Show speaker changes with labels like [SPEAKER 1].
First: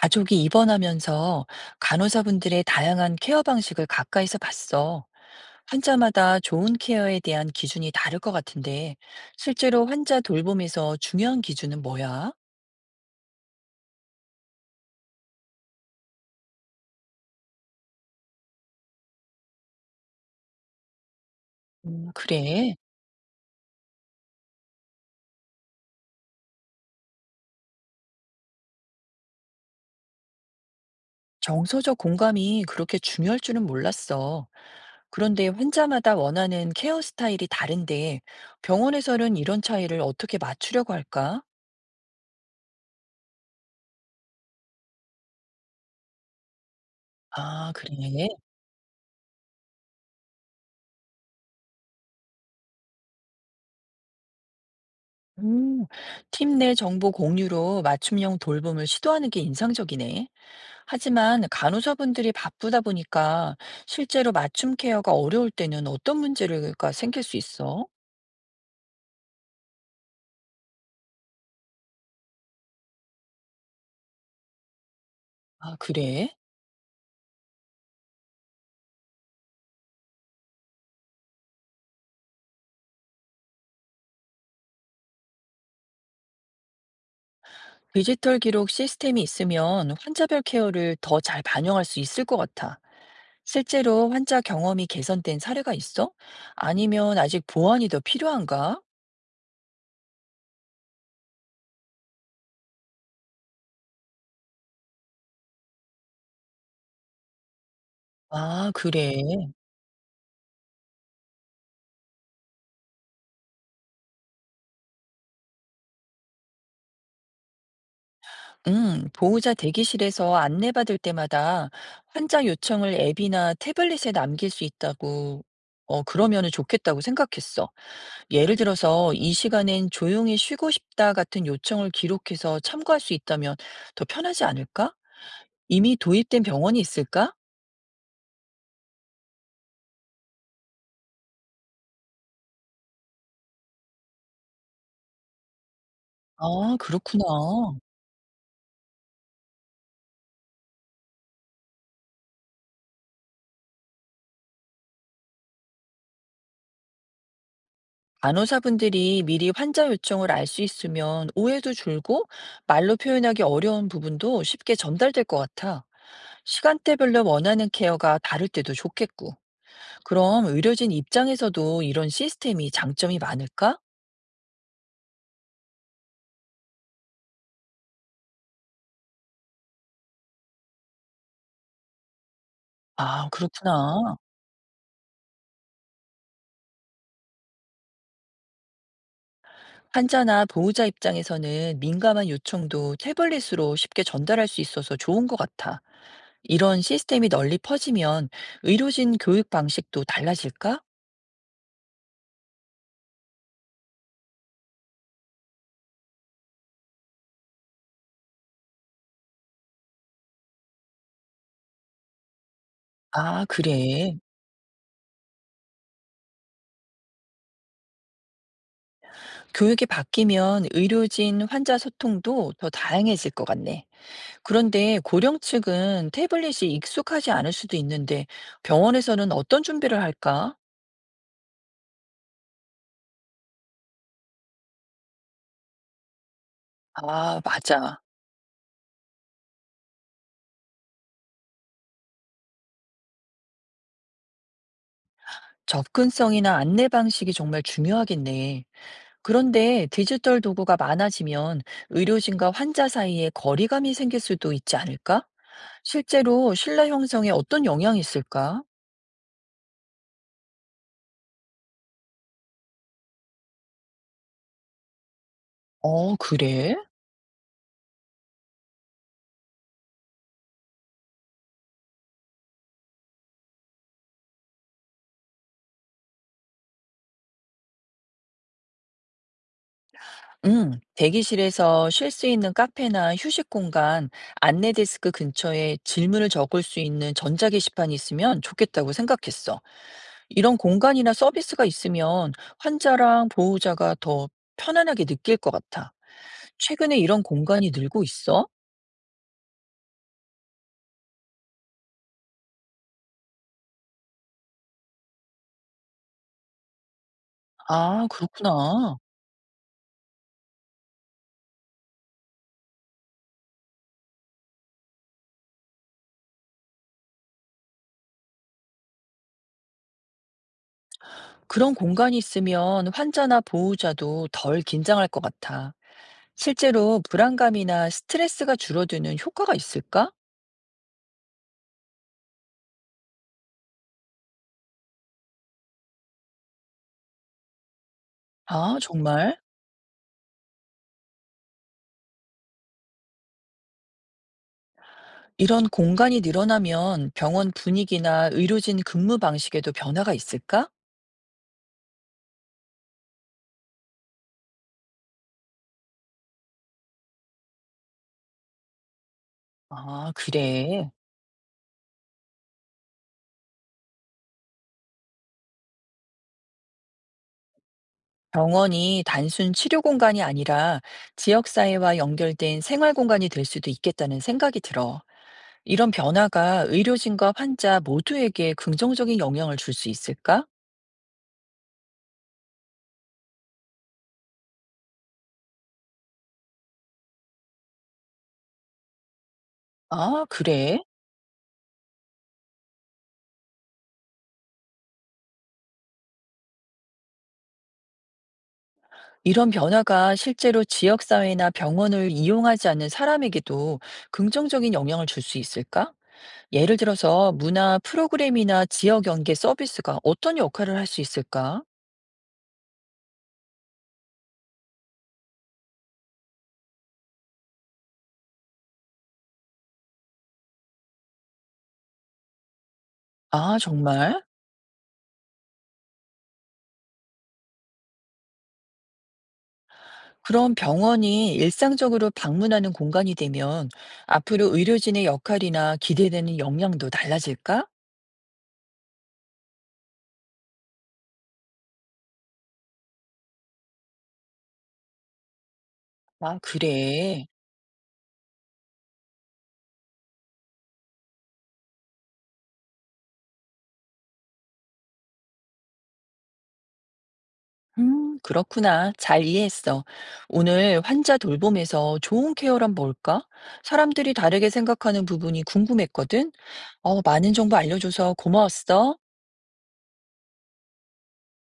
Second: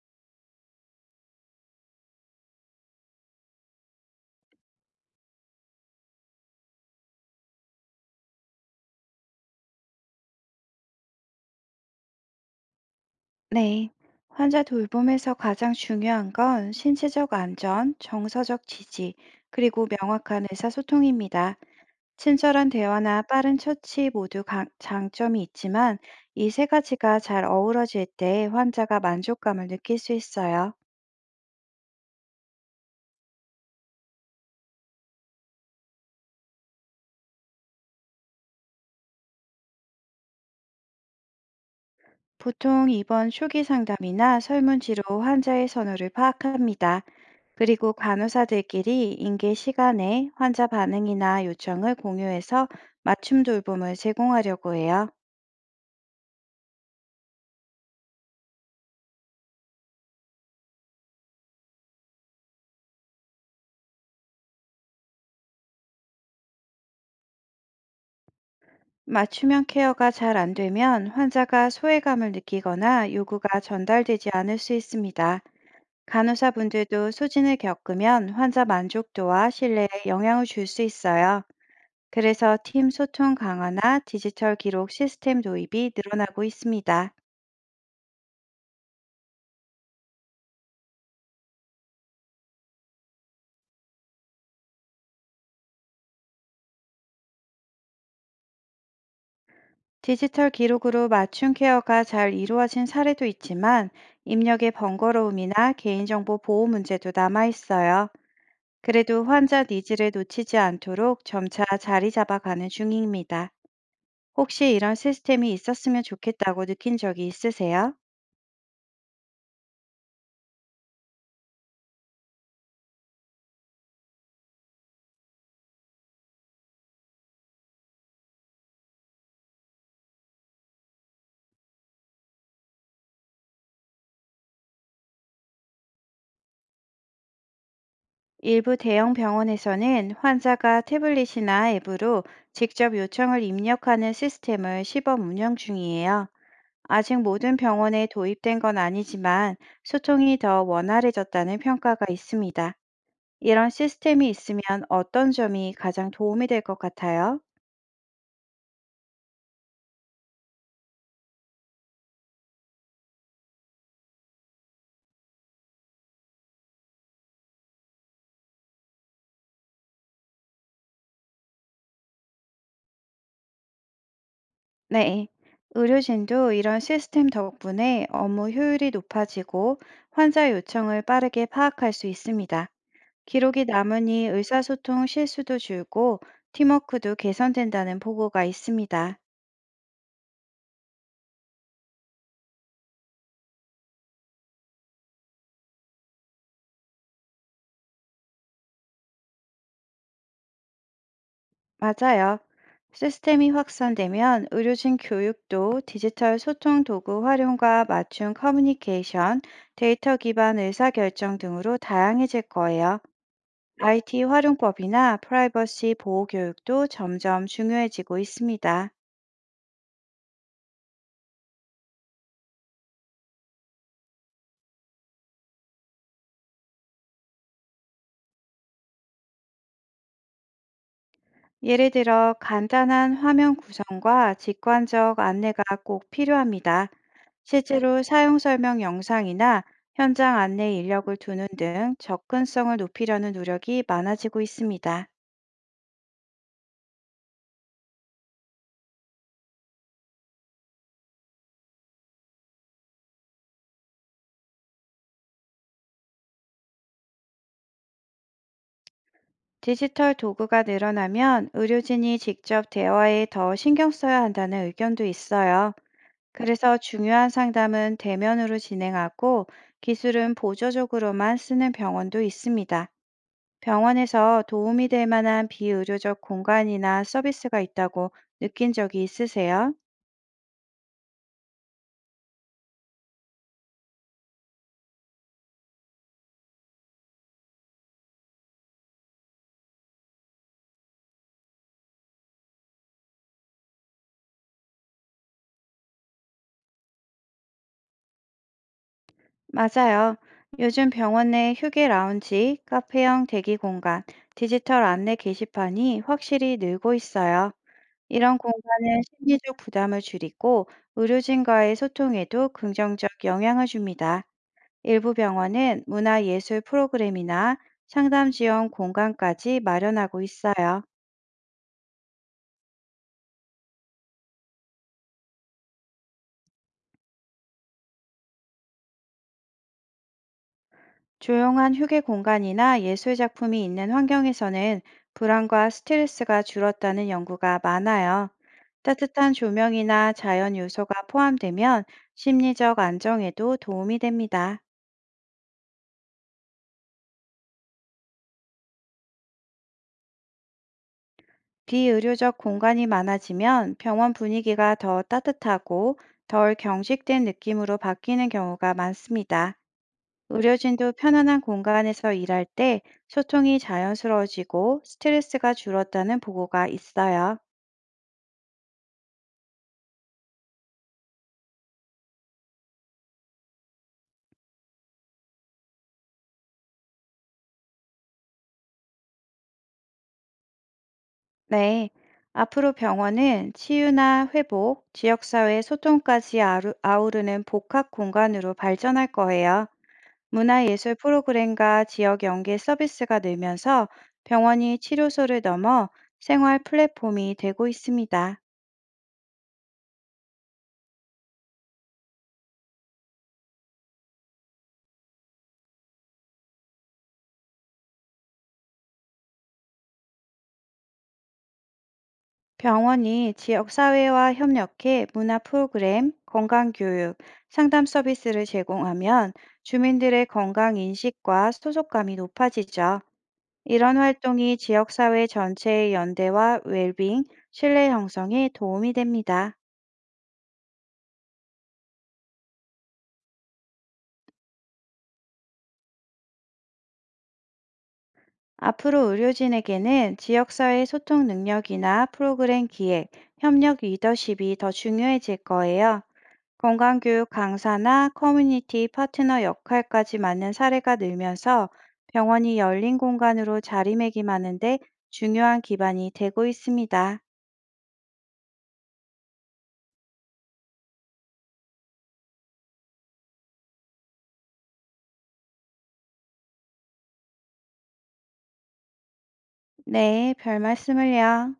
[SPEAKER 1] 가족이 입원하면서 간호사분들의 다양한 케어 방식을 가까이서 봤어. 환자마다 좋은 케어에 대한 기준이 다를 것 같은데, 실제로 환자 돌봄에서 중요한 기준은 뭐야?
[SPEAKER 2] 네. 환자 돌봄에서 가장 중요한 건 신체적 안전, 정서적 지지, 그리고 명확한 의사소통입니다. 친절한
[SPEAKER 1] 그래.
[SPEAKER 2] 대화나 빠른 처치 모두 장점이 있지만 이 세 가지가 잘 어우러질 때 환자가 만족감을 느낄 수 있어요.
[SPEAKER 1] 정서적 공감이 그렇게 중요할 줄은 몰랐어. 그런데 환자마다 원하는 케어 스타일이 다른데, 병원에서는 이런 차이를 어떻게 맞추려고 할까?
[SPEAKER 2] 보통 입원 초기 상담이나 설문지로 환자의 선호를 파악합니다.
[SPEAKER 1] 아,
[SPEAKER 2] 그리고
[SPEAKER 1] 그래.
[SPEAKER 2] 간호사들끼리 인계 시간에 환자 반응이나 요청을 공유해서 맞춤 돌봄을 제공하려고 해요.
[SPEAKER 1] 음, 팀 내 정보 공유로 맞춤형 돌봄을 시도하는 게 인상적이네. 하지만 간호사분들이 바쁘다 보니까 실제로 맞춤 케어가 어려울 때는 어떤 문제가 생길 수 있어?
[SPEAKER 2] 맞춤형 케어가 잘 안 되면 환자가 소외감을 느끼거나 요구가 전달되지 않을 수 있습니다.
[SPEAKER 1] 아, 그래?
[SPEAKER 2] 간호사분들도 소진을 겪으면 환자 만족도와 신뢰에 영향을 줄 수 있어요. 그래서 팀 소통 강화나 디지털 기록 시스템 도입이 늘어나고 있습니다.
[SPEAKER 1] 디지털 기록 시스템이 있으면 환자별 케어를 더 잘 반영할 수 있을 것 같아. 실제로 환자 경험이 개선된 사례가 있어? 아니면 아직 보완이 더 필요한가?
[SPEAKER 2] 디지털 기록으로 맞춤 케어가 잘 이루어진 사례도 있지만 입력의 번거로움이나 개인정보 보호 문제도 남아 있어요.
[SPEAKER 1] 아, 그래.
[SPEAKER 2] 그래도 환자 니즈를 놓치지 않도록 점차 자리 잡아가는 중입니다. 혹시 이런 시스템이 있었으면 좋겠다고 느낀 적이 있으세요?
[SPEAKER 1] 보호자 대기실에서 안내받을 때마다 환자 요청을 앱이나 태블릿에 남길 수 있다고, 그러면은 좋겠다고 생각했어. 예를 들어서 "이 시간엔 조용히 쉬고 싶다." 같은 요청을 기록해서 참고할 수 있다면 더 편하지 않을까? 이미 도입된 병원이 있을까?
[SPEAKER 2] 일부 대형 병원에서는 환자가 태블릿이나 앱으로 직접 요청을 입력하는 시스템을 시범 운영 중이에요.
[SPEAKER 1] 아,
[SPEAKER 2] 아직
[SPEAKER 1] 그렇구나.
[SPEAKER 2] 모든 병원에 도입된 건 아니지만 소통이 더 원활해졌다는 평가가 있습니다. 이런 시스템이 있으면 어떤 점이 가장 도움이 될 것 같아요?
[SPEAKER 1] 간호사분들이 미리 환자 요청을 알 수 있으면 오해도 줄고 말로 표현하기 어려운 부분도 쉽게 전달될 것 같아. 시간대별로 원하는 케어가 다를 때도 좋겠고. 그럼 의료진 입장에서도 이런 시스템이 장점이 많을까?
[SPEAKER 2] 네. 의료진도 이런 시스템 덕분에 업무 효율이 높아지고 환자 요청을 빠르게 파악할 수 있습니다.
[SPEAKER 1] 아,
[SPEAKER 2] 기록이
[SPEAKER 1] 그렇구나.
[SPEAKER 2] 남으니 의사소통 실수도 줄고 팀워크도 개선된다는 보고가 있습니다.
[SPEAKER 1] 환자나 보호자 입장에서는 민감한 요청도 태블릿으로 쉽게 전달할 수 있어서 좋은 것 같아. 이런 시스템이 널리 퍼지면 의료진 교육 방식도 달라질까?
[SPEAKER 2] 맞아요. 시스템이 확산되면 의료진 교육도 디지털 소통 도구 활용과 맞춤 커뮤니케이션, 데이터 기반 의사결정 등으로 다양해질 거예요.
[SPEAKER 1] 아, 그래.
[SPEAKER 2] IT 활용법이나 프라이버시 보호 교육도 점점 중요해지고 있습니다.
[SPEAKER 1] 교육이 바뀌면 의료진 환자 소통도 더 다양해질 것 같네. 그런데 고령 측은 태블릿이 익숙하지 않을 수도 있는데 병원에서는 어떤 준비를 할까?
[SPEAKER 2] 예를 들어 간단한 화면 구성과 직관적 안내가 꼭 필요합니다.
[SPEAKER 1] 아, 맞아.
[SPEAKER 2] 실제로 사용 설명 영상이나 현장 안내 인력을 두는 등 접근성을 높이려는 노력이 많아지고 있습니다.
[SPEAKER 1] 접근성이나 안내 방식이 정말 중요하겠네. 그런데 디지털 도구가 많아지면 의료진과 환자 사이에 거리감이 생길 수도 있지 않을까? 실제로 신뢰 형성에 어떤 영향이 있을까?
[SPEAKER 2] 디지털 도구가 늘어나면 의료진이 직접 대화에 더 신경 써야 한다는 의견도 있어요.
[SPEAKER 1] 어, 그래.
[SPEAKER 2] 그래서 중요한 상담은 대면으로 진행하고 기술은 보조적으로만 쓰는 병원도 있습니다. 병원에서 도움이 될 만한 비의료적 공간이나 서비스가 있다고 느낀 적이 있으세요?
[SPEAKER 1] 대기실에서 쉴 수 있는 카페나 휴식 공간, 안내 데스크 근처에 질문을 적을 수 있는 전자 게시판이 있으면 좋겠다고 생각했어. 이런 공간이나 서비스가 있으면 환자랑 보호자가 더 편안하게 느낄 것 같아. 최근에 이런 공간이 늘고 있어?
[SPEAKER 2] 맞아요. 요즘 병원 내 휴게 라운지, 카페형 대기 공간, 디지털 안내 게시판이 확실히 늘고 있어요.
[SPEAKER 1] 아,
[SPEAKER 2] 이런
[SPEAKER 1] 그렇구나.
[SPEAKER 2] 공간은 심리적 부담을 줄이고 의료진과의 소통에도 긍정적 영향을 줍니다. 일부 병원은 문화예술 프로그램이나 상담 지원 공간까지 마련하고 있어요.
[SPEAKER 1] 그런 공간이 있으면 환자나 보호자도 덜 긴장할 것 같아. 실제로 불안감이나 스트레스가 줄어드는 효과가 있을까?
[SPEAKER 2] 조용한 휴게 공간이나 예술 작품이 있는 환경에서는 불안과 스트레스가 줄었다는 연구가 많아요.
[SPEAKER 1] 아,
[SPEAKER 2] 따뜻한
[SPEAKER 1] 정말?
[SPEAKER 2] 조명이나 자연 요소가 포함되면 심리적 안정에도 도움이 됩니다.
[SPEAKER 1] 이런 공간이 늘어나면 병원 분위기나 의료진 근무 방식에도 변화가 있을까?
[SPEAKER 2] 비의료적 공간이 많아지면 병원 분위기가 더 따뜻하고 덜 경직된 느낌으로 바뀌는 경우가 많습니다.
[SPEAKER 1] 아, 그래.
[SPEAKER 2] 의료진도 편안한 공간에서 일할 때 소통이 자연스러워지고 스트레스가 줄었다는 보고가 있어요.
[SPEAKER 1] 병원이 단순 치료 공간이 아니라 지역사회와 연결된 생활 공간이 될 수도 있겠다는 생각이 들어. 이런 변화가 의료진과 환자 모두에게 긍정적인 영향을 줄 수 있을까?
[SPEAKER 2] 네. 앞으로 병원은 치유나 회복, 지역사회 소통까지 아우르는 복합 공간으로 발전할 거예요.
[SPEAKER 1] 아, 그래.
[SPEAKER 2] 문화예술 프로그램과 지역 연계 서비스가 늘면서 병원이 치료소를 넘어 생활 플랫폼이 되고 있습니다.
[SPEAKER 1] 이런 변화가 실제로 지역사회나 병원을 이용하지 않는 사람에게도 긍정적인 영향을 줄 수 있을까? 예를 들어서 문화 프로그램이나 지역 연계 서비스가 어떤 역할을 할 수 있을까?
[SPEAKER 2] 병원이 지역사회와 협력해 문화 프로그램, 건강교육, 상담 서비스를 제공하면 주민들의 건강 인식과 소속감이 높아지죠.
[SPEAKER 1] 아,
[SPEAKER 2] 이런
[SPEAKER 1] 정말?
[SPEAKER 2] 활동이 지역사회 전체의 연대와 웰빙, 신뢰 형성에 도움이 됩니다.
[SPEAKER 1] 그럼 병원이 일상적으로 방문하는 공간이 되면 앞으로 의료진의 역할이나 기대되는 역량도 달라질까?
[SPEAKER 2] 앞으로 의료진에게는 지역사회 소통 능력이나 프로그램 기획, 협력 리더십이 더 중요해질 거예요.
[SPEAKER 1] 아, 그래.
[SPEAKER 2] 건강교육 강사나 커뮤니티 파트너 역할까지 맡는 사례가 늘면서 병원이 열린 공간으로 자리매김하는데 중요한 기반이 되고 있습니다.
[SPEAKER 1] 그렇구나. 잘 이해했어. 오늘 환자 돌봄에서 좋은 케어란 뭘까? 사람들이 다르게 생각하는 부분이 궁금했거든. 어, 많은 정보 알려줘서 고마웠어.
[SPEAKER 2] 네, 별 말씀을요.